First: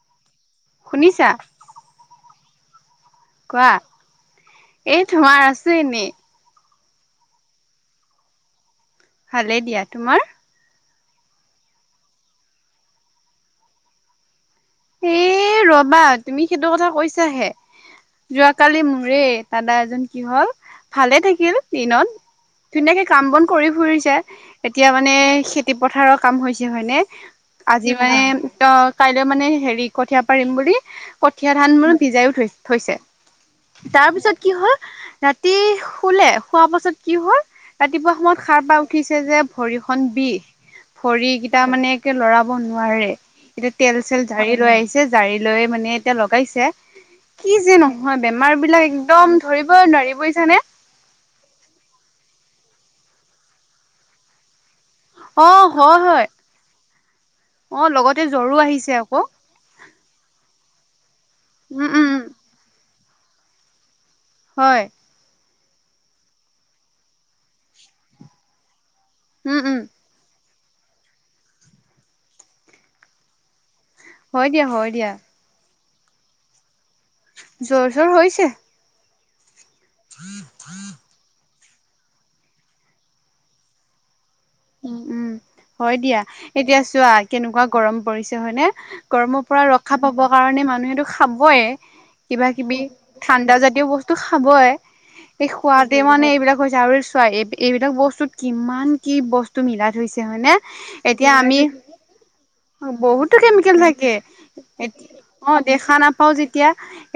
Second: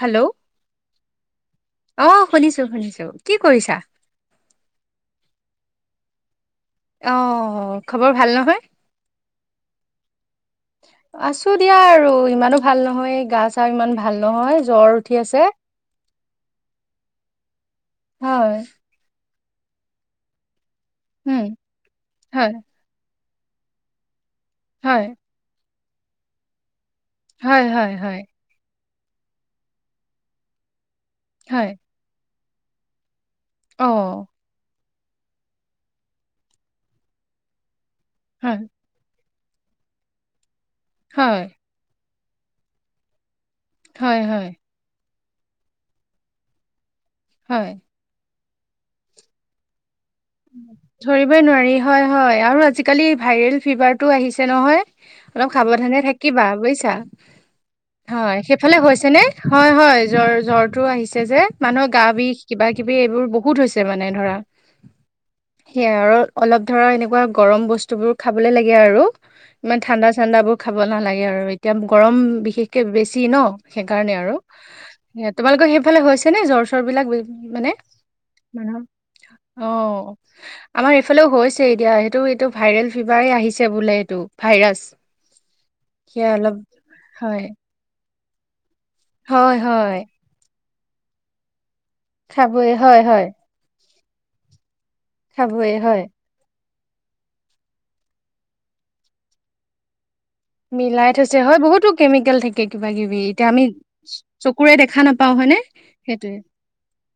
Hello. শুনিছা। অ শুনিছো শুনিছো, কি কোৱা কৰিছা এই তোমাৰ আছে এনেই, অ খবৰ ভাল নহয়? ভালেই দিয়া। তোমাৰ? আছো দিয়া আৰু, ইমানো ভাল নহয় গা চা ইমান ভাল নহয়। জ্বৰ উঠি এ আছে ৰবা তুমি সেইটো কথা কৈছাহে, হয় যোৱাকালি মোৰে, দাদা এজন কি হ'ল ভালে উম থাকিল দিনত হয় ধুনীয়াকে কাম বন কৰি ফুৰিছে। এতিয়া হয় মানে খেতি পথাৰৰ কাম হৈছে হয়নে হয় আজি হয় হয় মানে ত কাইলৈ মানে হেৰি কঠীয়া পাৰিম বুলি, কঠীয়া হয় ধান মানে ভিজাইও থৈ থৈছে। অ তাৰ পিছত কি হল, ৰাতি শুলে শোৱা পাছত কি হল, ৰাতিপুৱা সময়ত হয় সাৰ পাই উঠিছে যে ভৰিখন বিষ, হয় ভৰিকিটা মানে লৰাব নোৱাৰে। এতিয়া তেল চেল হয় হয় ঝাৰি লৈ আহিছে, জাৰি লৈ মানে এতিয়া লগাইছে। কি হয় যে নহয়, বেমাৰ বিলাক একদম ধৰিবই নোৱাৰি। বুজিছানে ধৰিবই নোৱাৰি হয়-হয় আৰু আজিকালি ভাইৰেল ফিভাৰতটো আহিছে নহয়। অ অলপ সাৱধানে হয় হয় থাকিবা বুইছা। অ লগতে হয় জ্বৰো সেইফালে আহিছে হৈছে আকৌ নে? হয় হয় জ্বৰ জ্বৰ আহিছে যে উম মানুহৰ গা উম উম বিষ কিবা কিবি এইবোৰ বহুত হৈছে মানে। হয়। সেয়া আৰু অলপ ধৰা এনেকুৱা গৰম বস্তু বোৰ খাবলে লাগে আৰু। উম উম ইমান ঠাণ্ডা চাণ্ডা বোৰ খাব নালাগে আৰু এতিয়া গৰম বিশেষকে বেছি ন। সেইকাৰণে আৰু হয় দিয়া হয় দিয়া এয়া তোমালোকৰ সেইফালে হৈছে নে জ্বৰ চ বিলাক মানে জ্বৰ চৰ হৈছে মানুহৰ অ'। আমাৰ এইফালেও [inaudible] এতিয়া হৈছে সেইটো এইটো ভাইৰেল ফিভাৰ আহিছে বোলে এইটো। ভাইৰাছ উ উম হয় দিয়া, সেয়া অলপ এতিয়া চোৱা হয় কেনেকুৱা গৰম পৰিছে হয়নে? গৰমৰ হয় পৰা হয় ৰক্ষা পাব কাৰণে মানুহেটো খাবয়ে। কিবা খাবই কিবি হয় হয় ঠাণ্ডা জাতীয় বস্তু খাবই সে খাবই খুৱাওতে হয় মানে এইবিলাক হৈছে আৰু চোৱা এই এইবিলাক বস্তুত কিমান কি বস্তু মিলাই থৈছে। হয় নে মিলাই এতিয়া থৈছে হয় আমি বহুতো কেমিকেল থাকে কিবা কিবি বহুতো এতিয়া আমি কেমিকেল থাকে চকুৰে দেখা এতি নাপাও হয়নে অহ দেখা নাপাওঁ সেইটোৱে যেতিয়া,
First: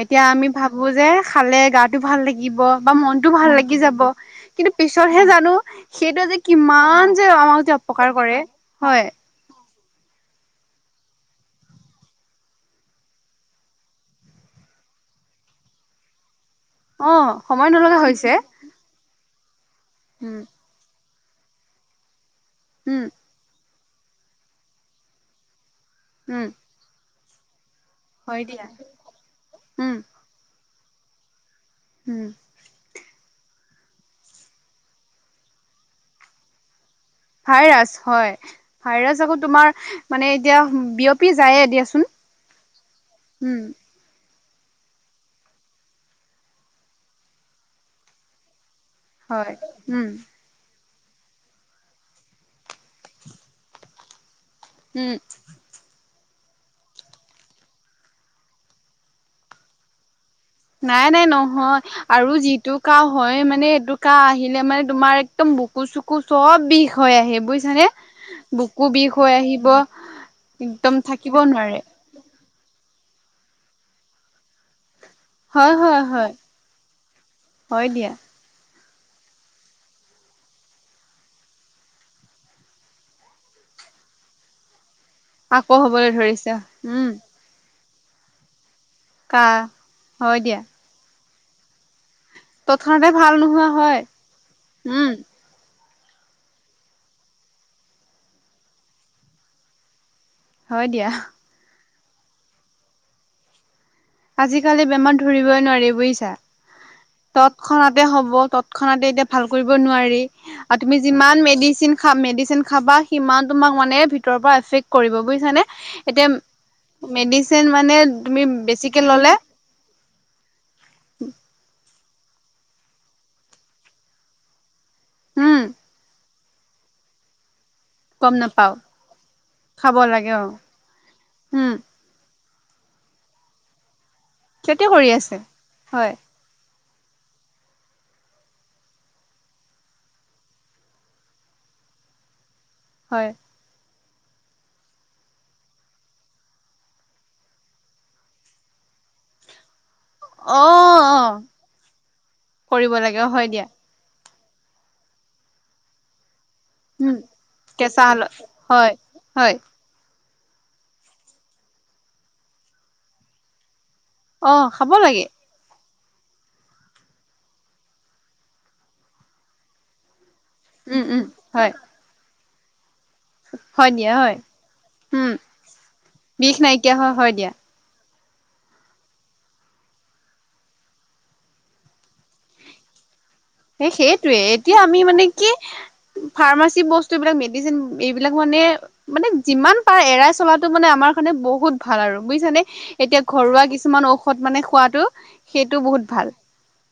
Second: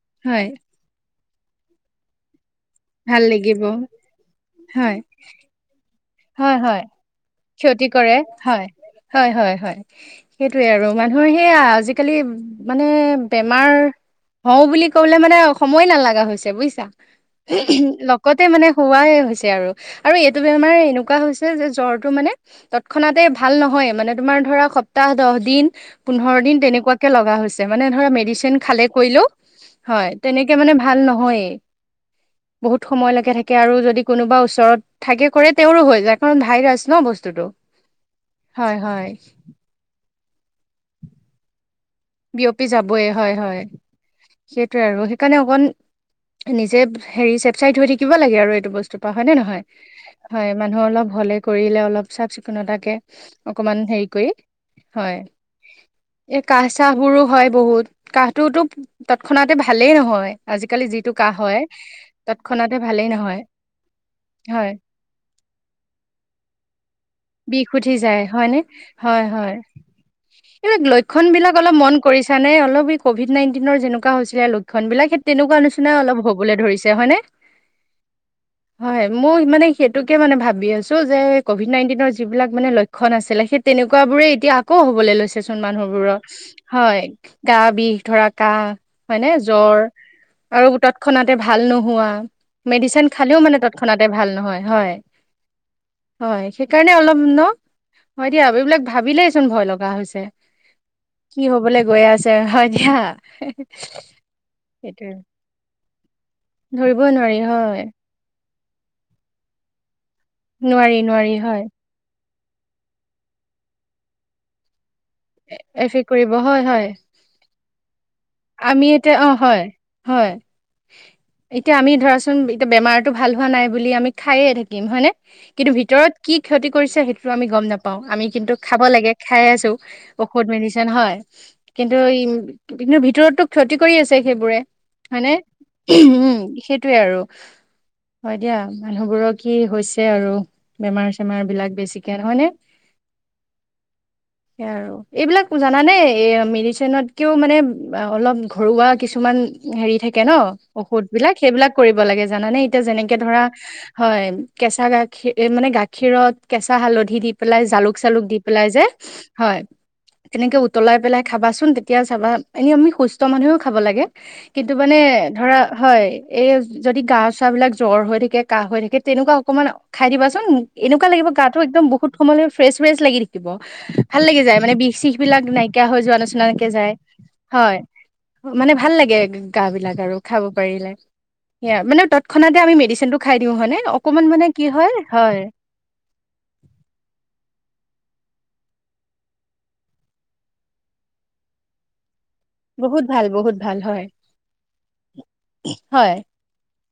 এতিয়া হয় আমি ভাবোঁ যে খালে গাত টো ভাল লাগিব, বা মনটো ভাল লাগি যাব, কিন্তু হয়, পিছতহে জানোঁ সেইটোৱে যে হয়, হয়, কিমান যে আমাক যে ক্ষতি অপকাৰ কৰে। হয়, হয় হয় হয়, সেইটোৱে আৰু মানুহৰ সেইয়া আজিকালি মানে বেমাৰ হওঁ বুলি কবলে মানে সময় নালাগা হৈছে। বুইছা, অ সময় নলগা হৈছে লগতে মানে হোৱাই হৈছে আৰু, আৰু এইটো উম বেমাৰ এনে এনেকুৱা হৈছে যে, জ্বৰটো মানে উম তৎক্ষণাতে ভাল নহয়, মানে তোমাৰ ধৰা সপ্তাহ দহ দিন পোন্ধৰ উম দিন তেনেকুৱাকে লগা হৈছে, মানে ধৰা হয় মেডিচিন দিয়া খালে কৈলেও উম হয়, তেনেকে মানে ভা ভাল নহয়েই, উম বহুত সময়লৈকে থাকে। কে আৰু যদি কোনোবা ওচৰত থাকে কৰে তেওঁৰো হৈ যায় কাৰণ ভাইৰাছ ন বস্তুটো। ভাইৰাছ, হয়, ভাইৰাছ আকৌ তোমাৰ মানে এতিয়া বিয়পি যায়ে দিয়াচো বিয়পি যাবয়ে, হয় হয়। সেইটোৱে আৰু। সেইকাৰণে অকন নিজে হেৰি চেফচাইট হৈ থাকিব লাগে আৰু এইটো বস্তু ৰ পা, হয় নে নহয়? হয়, মানুহ অলপ হলে কৰিলে অলপ চাফ চি কুণতাকে অকমান হেৰি কৰি উম। এহ কাহ-চাহ বোৰো হয় বহুত। কাহটোতো তৎক্ষণাতে ভালেই নহয়। আজিকালি নাই যিটো নাই কাহ হয় নহয়। আৰু যিটো তৎক্ষণাতে ভালেই কাহ নহয় হয় মানে এইটো কাহ আহিলে হয় মানে তোমাৰ একদম বুকু-চুকু চব বিষ হৈ আহে বিষ বুজিছানে উঠি যায়, হয় নে? বুকু বিষ হয় হৈ হয়। আহিব এইবিলাক একদম লক্ষণ থাকিব বিলাক অলপ নোৱাৰে মন কৰিছা নে অলপ এই কভিড নাইনটিনৰ যেনেকুৱা হৈছিলে লক্ষণ বিলাক সেই তেনেকুৱা হয় নিচিনায়ে হয় অলপ হয় হবলে ধৰিছে, হয়নে? হয় দিয়া হয়, মই মানে সেইটোকে মানে ভাবি আছো যে কভিড নাইটিনৰ যি যিবিলাক মানে লক্ষণ আছিলে সেই তেনেকুৱা বোৰে এতিয়া আকৌ হ বলে লৈছেচোন আকৌ হবলৈ মানুহবোৰৰ। ধৰিছে হয়, উম গা বিষ ধৰা কাহ হয়নে কাহ জ্বৰ হয় দিয়া আৰু তৎক্ষণাতে ভাল নোহোৱা। মেডিচিন তৎক্ষণাতে ভাল খালেও মানে নোহোৱা হয় তৎক্ষণাতে ভাল নহয়, হয়। উম হয়, সেইকাৰণে অলপ ন! হয় দিয়া এইবিলাক ভাবিলেইচোন ভয় লগা হৈছে। হয় দিয়া। কি হবলে গৈ আছে, হয় দিয়া। আজিকালি সেইটোৱে বেমাৰ ধৰিবই নোৱাৰি, বুইছা? ধৰিবই নোৱাৰি হয় তৎক্ষণাতে হ'ব তৎক্ষণাতে এতিয়া ভাল কৰিব নোৱাৰি। আৰু নোৱাৰি তুমি নোৱাৰি যিমান হয় মেডিচিন খা মেডিচিন খাবা সিমান তোমাক মানে ভিতৰৰ পৰা এফেক্ট কৰিব বুজিছানে, এফেক্ট এতিয়া কৰিব হয় হয় মেডিচিন মানে তুমি আমি বেছি অ হয়, হয় এতিয়া আমি ধৰাচোন এতিয়া বেমাৰটো ভাল হোৱা নাই বুলি আমি খাইয়ে থাকিম হয় নে উম কিন্তু ভিতৰত কি ক্ষতি কৰিছে সেইটোতো আমি গম নাপাওঁ। পাও আমি গম কিন্তু নাপাও খাব লাগে খাই আছো খাব লাগে অ ঔষধ মেডিচিন হয় উম কিন্তু ই কিন্তু ভিতৰতটো ক্ষতি কৰি আছে সেইবোৰে ক্ষতি কৰি হয়নে? আছে হয় উম সেই টোয়ে আৰু। হয় দিয়া মানুহবোৰৰ কি হৈছে আৰু বেমাৰ চেমাৰ বিলাক বেছিকে নহয় নে? হয়। সেয়ে আৰু এইবিলাক জানানে এ মেডিচিনতকেও মানে বা অলপ ঘৰুৱা কিছুমান হেৰি থাকে। থাকে ন অ ঔষধ অ বিলাক সেইবিলাক কৰিব লাগে জানানে এতিয়া কৰিব যেনেকে লাগে ধৰা হয় দিয়া হয় কেঁচা গাখীৰ এ মানে গাখীৰত কেঁচা হালধি উম দি পেলাই জালুক কেঁচা চালুক হালত দি পেলাই যে হয় হয় তেনেকে উতলাই পেলাই খাবাচোন তেতিয়া চাবা এনে আমি সুস্থ মানুহেও খাব লাগে। অ কিন্তু খাব মানে লাগে ধৰা হয় এই যদি গা চা বিলাক জ্বৰ হৈ থাকে কাহ হৈ থাকে তেনেকুৱা অকমান খাই দিবা উম এনেকুৱা লাগ উম গাটো হয় একদম বহুত সময় ফ্ৰেচ ফ্ৰেছ লাগি থাকিব হয় দিয়া ভাল হয় লাগি যায় মানে বিষ শিষ উম বিলাক নাইকিয়া হৈ যোৱা নচনা বিষ একে যায় নাইকিয়া হয় হয় দিয়া হয় মানে ভাল লাগে গা বিলাক আৰু খাব পাৰিলে সেয়া মানে তৎক্ষণাতে আমি মেডিচিনটো খাই দিওঁ হয়নে স অকমান সেইটয়ে মানে কি এতিয়া হয় আমি মানে হয় কি ফাৰ্মাচী বস্তু বিলাক মেডিচিন এইবিলাক মানে মানে যিমান পাৰ এৰাই চলাাতটো মানে আমাৰ কাৰানে বহুত ভাল আৰু বুজিছানে বহুত এতিয়া ভাল বহুত ঘৰুৱা ভাল হয় কিছুমান ঔষধ মানে খোৱাতটো সেইটো বহুত হয় ভাল।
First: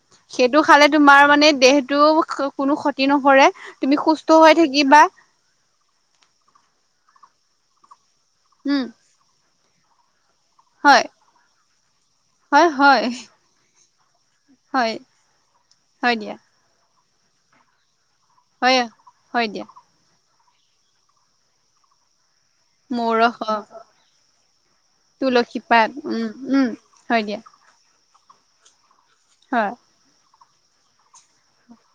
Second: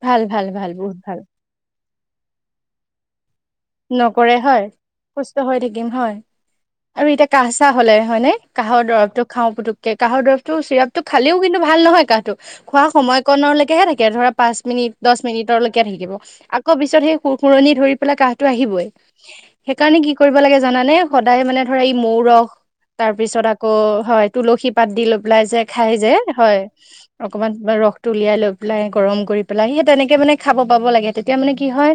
ভাল ভাল সেইটো ভাল খালে বহুত ভাল তোমাৰ মানে দেহটো কোনো ক্ষতি নকৰে তুমি সুস্থ নকৰে হৈ হয় থাকিবা সুস্থ হৈ থাকিম হয় আৰু এতিয়া কাহ চাহ হলে হয় নে কাঁহৰ উম দৰবটো খাওঁ পুতুকে কাঁহৰ দৰব ত চিৰাপ টো হয় খালিও কিন্তু ভাল নহয় কাহটো হয় খোৱা হয় সময়কণলৈকেহে থাকে ধৰা পাঁচ মিনিট হয় দহ মিনিটলৈকে থাকিব, হয় দিয়া আকৌ পিছত সেই সুৰ সুৰনি ধৰি পেলাই কাঁহ হয় আহিবই হয় দিয়া সেইকাৰণে কি কৰিব লাগে জানানে সদায় মানে ধৰা এই মৌ ৰস মৌ তাৰ ৰস পিছত অ আকৌ হয় তুলসী পাত দি লৈ পেলাই যে তুলসী পাত খাই যে উম হয় উম হয় দিয়া অকমান ৰস উুলিয়াই লৈ পেলাই গৰম কৰি পেলাই হয় সিহ তেনেকে মানে খাব পাব লাগে তেতিয়া মানে কি হয়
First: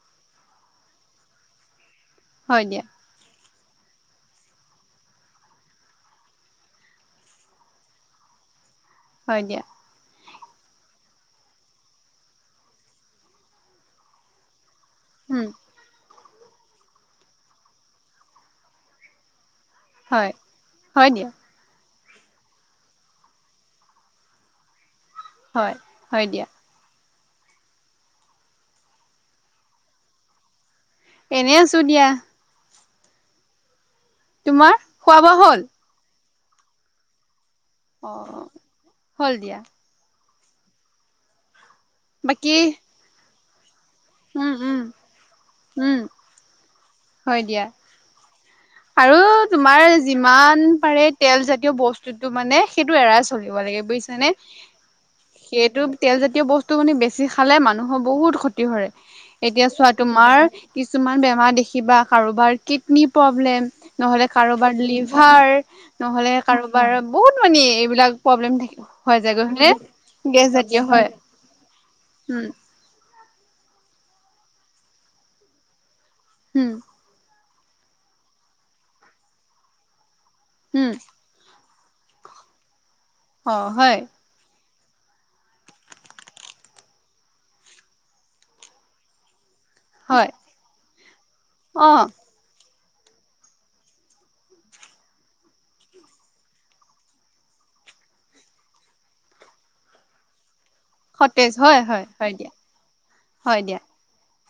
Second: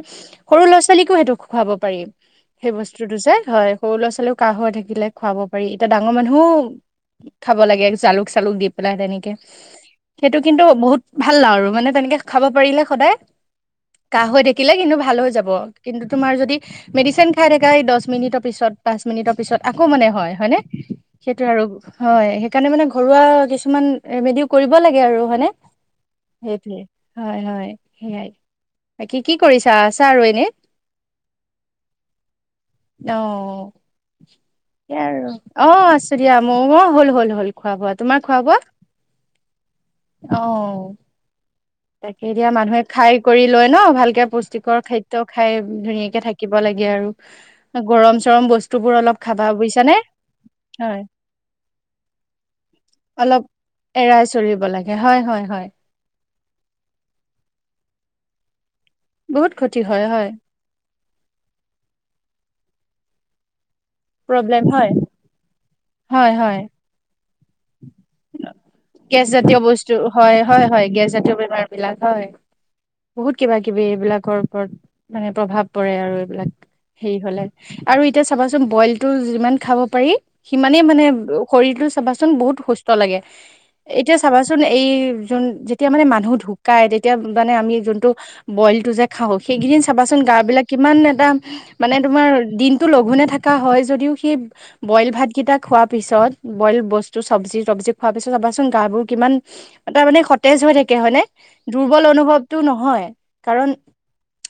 সৰু ল'ৰা ছোৱালীকো সেইটো খোৱাব পাৰি হয় সেই দিয়া বস্তুটো যে হয় সৰু ল'ৰা ছোৱালীও কাহ হৈ থাকিলে খুৱাব পাৰি এতিয়া ডাঙৰ মানুহও খাব লাগে জালুক চালুক দি পেলাই তেনেকে হয় দিয়া সেইটো কিন্তু বহুত ভাল আৰু মানে তেনেকে খাব পাৰিলে সদায় কাঁহ হৈ দে থাকিলে কিন্তু ভাল হৈ উম যাব কিন্তু তোমাৰ যদি মেডিচিন খাই থাককা এই দহ মিনিটৰ পিছত পাঁচ মিনিটৰ পিছত আকৌ মানে হয় হয়নে হয় দিয়া সেইটো আৰু হয় সেইকাৰণে মানে ঘৰুৱা কিছুমান ৰেমেডি কৰিব লাগে আৰু হয়নে হয় হয় দিয়া সেইটোৱে হয় হয় সেইয়াই, বাকী কি কৰিছা? আছাআৰু এনে। এনেই আছো দিয়া [unintelligible] দ তোমাৰ খোৱা বোৱা হ'ল ম হল হল হল খোৱা বোৱা অ তোমাৰ খোৱা বোৱা হ'ল দিয়া অ তাকে দিয়য়া বাকী মানুহে খাই কৰি লয় ন ভালকে উম পুষ্টিকৰ উম খাদ্য খাই উম ধুনীয়াকে থাকিব লাগে আৰু হয় দিয়া গৰম চৰম বস্তু আৰু তোমাৰ যিমান হয় পাৰে তেল জাতীয় বস্তুতটো মানে সেইটো এৰাই অলপ চলিব লাগে এৰাই [unintelligible] চলিব লাগে হয় হয় হয় সেইটো তেলজাতীয় বস্তু মানে বেছি খালে মানুহৰ বহুত বহুত ক্ষতি কৰে বহুত এতিয়া ক্ষতি চোৱা হয় টো হয়। মাৰ কিছুমান বেমাৰ দেখিবা কাৰোবাৰ কিডনী প্ৰব্লেম নহলে প্ৰব্লেম কাৰোবাৰ হয়। লিভাৰ হয় নহ'লে হয় কাৰোবাৰ বহুত মানে এইবিলাক প্ৰব্লেম থ হয় গেছ জাতীয় যায়গৈ বস্তু হয় গেছ জাতীয় গেছ হয় জাতীয় বেমাৰ বিলাক হয় উম বহুত কিবা কিবি এইবিলাকৰ ওপৰত মানে প্ৰভাৱ পৰে আৰু এইবিলাক উম, হেৰি হলে আৰু এতিয়া চাবাচোন বইলতটো যিমান খাব পাৰি সিমানেই উম, মানে শৰীৰতটো চাবাচোন বহুত সুস্থ লাগে অ' হয়, এতিয়া চাবাচোন এই যোন যেতিয়া মানে মানুহ ঢুকাই তেতিয়া মানে আমি যোনটো বইল টো যে খাওঁ সেইকেইদিন চাবাচোন হয়, গা বিলাক কিমান এটা মানে অ' তোমাৰ দিন টো লঘোুনে থকা হয় যদিও সেই বইল ভাতকেইটা খোৱা পিছত বইল বস্তু ত চব্জি তব্জি খোৱা পিছত চাবাচোন গা বোৰ কিমান এ টা মানে সতেজ হৈ থাকে [unintelligible] হয়নে সতেজ হয়, দুৰ্বল হয়, হয় দিয়া, অনুভৱতটো নহয় হয় কাৰণ দিয়া,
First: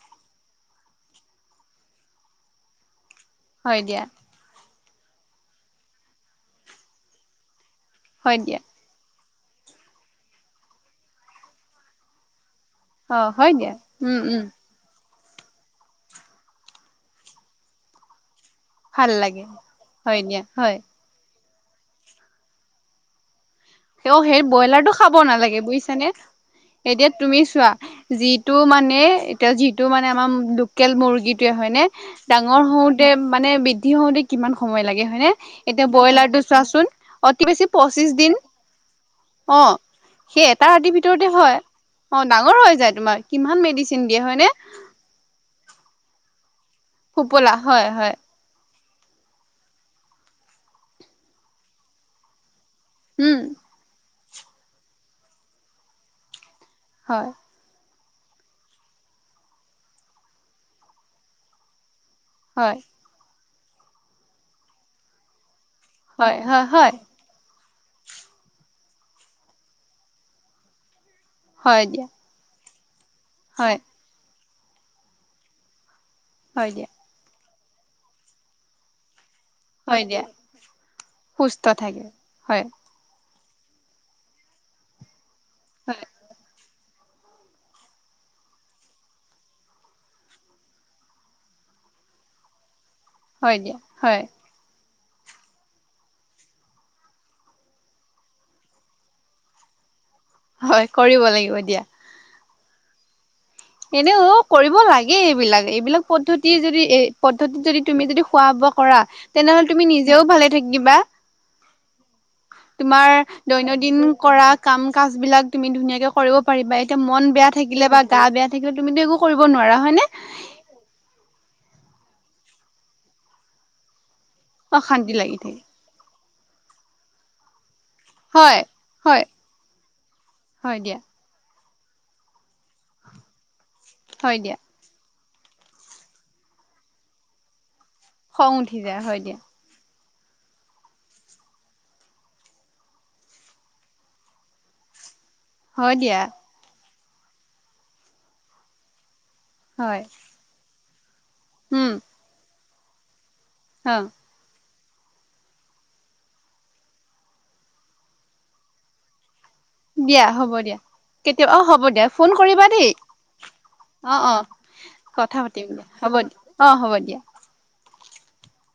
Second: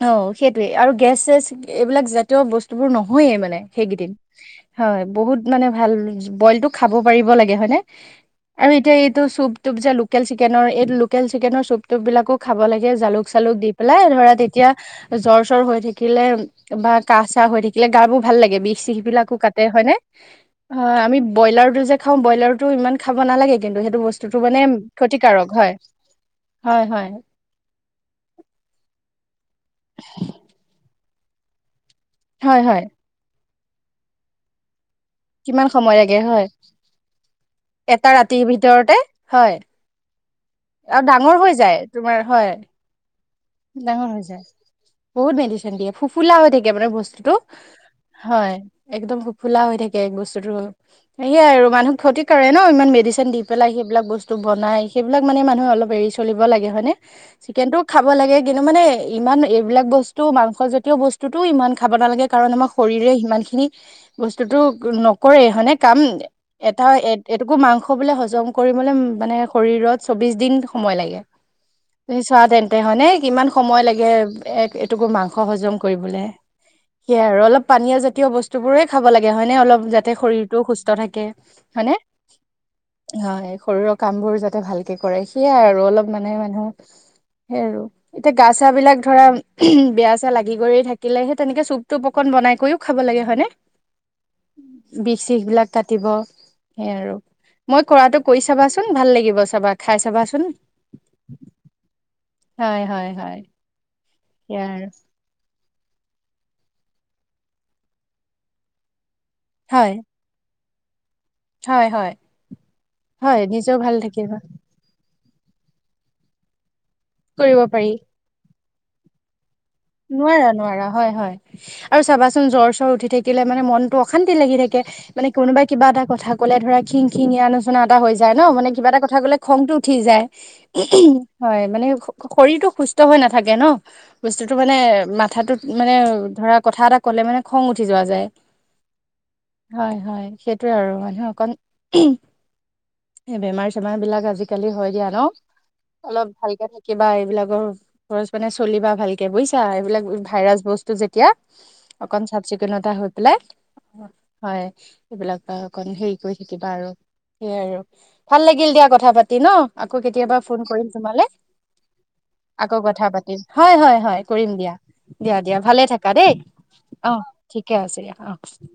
অ সেইটোৱে আৰু গেছ চেছ এইবিলাক জাতীয় বস্তুবোৰ নহয়ে মানে হয় দিয়া, সেইকেইদিন হয় বহুত মানে ভাল বইল টো খাব পাৰিব লাগে হয়নে হয় দিয়া, আৰু এতিয়া এইটো চুপ টোপ যে লোকেল চিকেনৰ এই লোকেল চিকেনৰ চুপ টোপ বিলাকো খাব লাগে জালুক অ' হয় চালুক দি দিয়া, পেলাই উম, ধৰা উম, তেতিয়া জ্বৰ চৰ হৈ থাকিলে বা কাহ, চাহ হৈ থাকিলে গা বোৰ ভাল লাগে বিষ চিষ ভাল বিলাক লাগে। কাটে হয়নে হয় দিয়া, হ হয়। আমি ব্ৰয়লাৰ টোযে খাও খাওঁ ব্ৰইলাৰটো ইমান খাব নালাগে কিন্তু সেইটো অ', বস্তুটো সেই মানে ব্ৰইলাৰটো খাব ক্ষতিকাৰক নালাগে হয় বুজিছ নে হয় এতিয়া হয় তুমি চোৱা যিটো মানে এ যিটো মানে আমাৰ লোকেল মুৰ্গীটোৱে হয় নে হয় ডাঙৰ হয় হওঁতে মানে ডি হওঁতে কিমান সময় লাগে হয় নে? কিমান এতিয়া সময় লাগে ব্ৰইলাৰটো হয় চোৱাচোন অতি বেছি পঁচিছ এটা দিন ৰাতিৰ ভিতৰতে, হয়। অ', সেই এটা ৰাতিৰ আৰু ভিতৰতে ডাঙৰ হৈ হয় যায় তোমাৰ অ হয় ডাঙৰ হৈ যায় তোমাৰ কিমান মেডিচিন ডাঙৰ দিয়ে হৈ যায় হয়নে বহুত মেডিচিন দিয়ে ফুফুলা হৈ থাক মানে বস্তুতটো ফোপোলা হয়, হয় একদমোফুলা হৈ থাকে বস্তুতো সেয়াই আৰু মানুহ ক্ষতি কৰে ন ইমান মেডিচিন উম। দি পেলাই সেইবিলাক বস্তু বাই সেইবিলাক মানে মানুহে অলপ এৰি চল ল হয় চিকেনটো ব লাগে কিন্তু মানে ইমান এইবিলাক বস্তু মাংস জাতীয় বস্তুতটো ইমান খাব নালাগে। কাৰণ আমাৰ হয়, শৰীৰে সিমান খিনি বস্তুতটো নকৰে হয়নে কাম হয়, হয়, এটা হয়, এটুকুৰ মাংস আকৌ বুলে হজম কৰিবলৈ মানে শৰীৰত চৌবিছ দিন সময় লাগে হয় দিয়া তাপিছত তাতে হনে কিমান হয়, সময় লাগে এক এটুকুৰ মাংস হজম কৰিবলৈ হয় দিয়া। সেইাই আৰু অলপ পানীয় জাতীয় বস্তু বোৰে খাব লাগে য়নে অলপ হয় যাতে দিয়া শৰীৰটো সুস্থ থাকে সুস্থ হয়নে? থাকে হয়, হয়। শৰীৰৰ কাম বোৰ যাতে ভালকে কৰে সেইয়াই আৰু হয়, অলপ মানে মানুহ সেই আৰু এতিয়া গা- চা বিলাক ধৰা বেয়া চে লাগি গয় থাকিলে সে তেনেকে চুপটোপ অকন বনাই কৰিও খাব লাগে হয়নে হয়, দিয়া হয়। বিষ, চিষ বিলাক কাটিব সেইয় আৰু মই কৰাতটো কৰি চাবাচোন ভাল লাগিব চাবা খাই চাবাচোন হয় কৰিব লাগিব দিয়া হয়, হয়। এনেও সেয়া কৰিব আৰু লাগে এইবিলাক এইবিলাক পদ্ধতি যদি এই পদ্ধতিত যদি তুমি যদি খোৱা বোৱা কৰা তেনেহ'লে তুমি হয় নিজেও ভালে হয় হয় তমাৰ হয় নিজেও দৈনন্দিন ভাল থাকিব কৰা কাম কাজ বিলাক ত ধুনীয়াকে কৰিব পাৰিবা এতিয়া মন বেয়া কৰিব থাকিলে পাৰি বা গা বেয়া থাকিলে তুমিতো একো কৰিব নোৱাৰা হয়নে নোৱাৰা, নোৱাৰা হয় হয়। আৰু চাবাচোন জ্বৰ চ্বৰ উঠি থাকিলে মানে মনতটো অশান্তি লাগি থাকে। অশান্তি মানে লাগি থাকে কোনোবাই কিবা এটা কথা ক'লে ধৰা খিং খিঙিয়া আনো চনা এটা হৈ যায় ন হয় মানে কিবা এটা কথা হয় কলে খংতটো উঠি যায় হয় দিয়া হয় মানে শৰীৰতটো সুস্থ হৈ নাথাকে ন হয়, দিয়া মাথাত মানে ধৰা কথা এ কলে মানে খং উ উঠি যোৱা যায় খং উঠি যায় হয় দিয়া হয় হয়, সেইটোোৱে আৰু মানহে অকণ এ বেমাৰ চেমাৰ বিলাক আজিকালি হয় দিয়া ন। হয় দিয়া অলপ ভালকে থাকিবা এইবিলাকৰ খৰচ মানে চলিবা ভালকে। বুজিছা হয় এইবিলাক ভাইৰাছ বস্তু যেতিয়া উম অকন চাফ চিকুণতা অ হয় এইবিলাক বা অকন হেৰি কৰি থাকিবা আৰু সেইয়াই আৰু ভাল লাগিল দিয়া কথা পাতি ন আকৌ দিয়া কেতিয়াবা হ'ব ফোন দিয়া কৰিম তোমালৈ কেতিয়াবা অ হ'ব দিয়া ফোন কৰিবা আকৌ দেই কথা পাতিম হয়, হয় অ হয়, অ কৰিম দিয়া, দিয়া, কথা দিয়া পাতিম ভালে থাকা হ'ব দেই দিয়া হ'ব দিয়া অ', ঠিকে ছে অ [unintelligible]